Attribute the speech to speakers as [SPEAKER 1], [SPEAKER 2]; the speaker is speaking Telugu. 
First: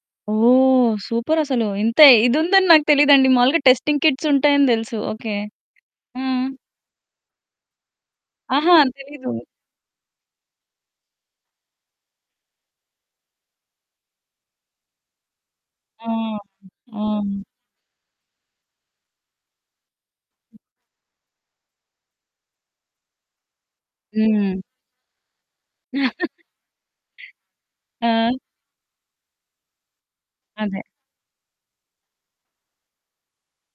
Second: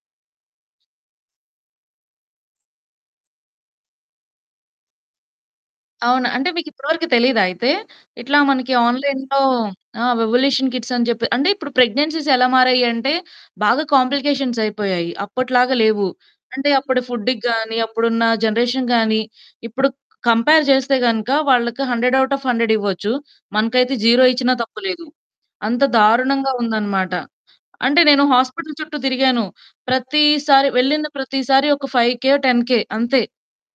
[SPEAKER 1] ఓహ్! సూపరసలు ఇంతే ఇదుందని నాకు తెలీదండి. మాములుగా టెస్టింగ్ కిట్స్ ఉంటాయని దెలుసు. ఓకె. ఆ!
[SPEAKER 2] అవునా! అంటే మీకిప్పటి వరకు తెలీదా అయితే? ఇట్లా మనకి
[SPEAKER 1] ఆహా! తెలీదు.
[SPEAKER 2] ఆన్‌లైన్‌లో ఆ! వివోల్యూషన్ కిట్స్ అని జెప్పి. అంటే ఇప్పుడు ప్రెగ్నెన్సీస్ ఎలా మారాయి అంటే బాగా కాంప్లికేషన్స్ అయిపోయాయి. అప్పటిలాగా
[SPEAKER 1] ఆ!
[SPEAKER 2] లేవు. అంటే అప్పుడు ఫుడ్‌
[SPEAKER 1] అవును.
[SPEAKER 2] గాని ,అప్పుడు ఉన్న జనరేషన్‌ గాని. ఇప్పుడు కంపేర్ చేస్తే గనక వాళ్ళకి హండ్రెడ్ ఔట్ ఆఫ్ హండ్రెడ్ ఇవ్వచ్చు. మనకైతే 0 ఇచ్చినా
[SPEAKER 1] హ్మ్.
[SPEAKER 2] తప్పు లేదు. అంత దారుణంగా ఉందనమాట. అంటే నేను
[SPEAKER 1] ఆ!
[SPEAKER 2] హాస్పిటల్ చుట్టూ తిరిగాను. ప్రతిసారి,
[SPEAKER 1] అదే.
[SPEAKER 2] వెళ్ళిన ప్రతిసారి ఒక ఫైవ్ కె, టెన్ కె అంతే.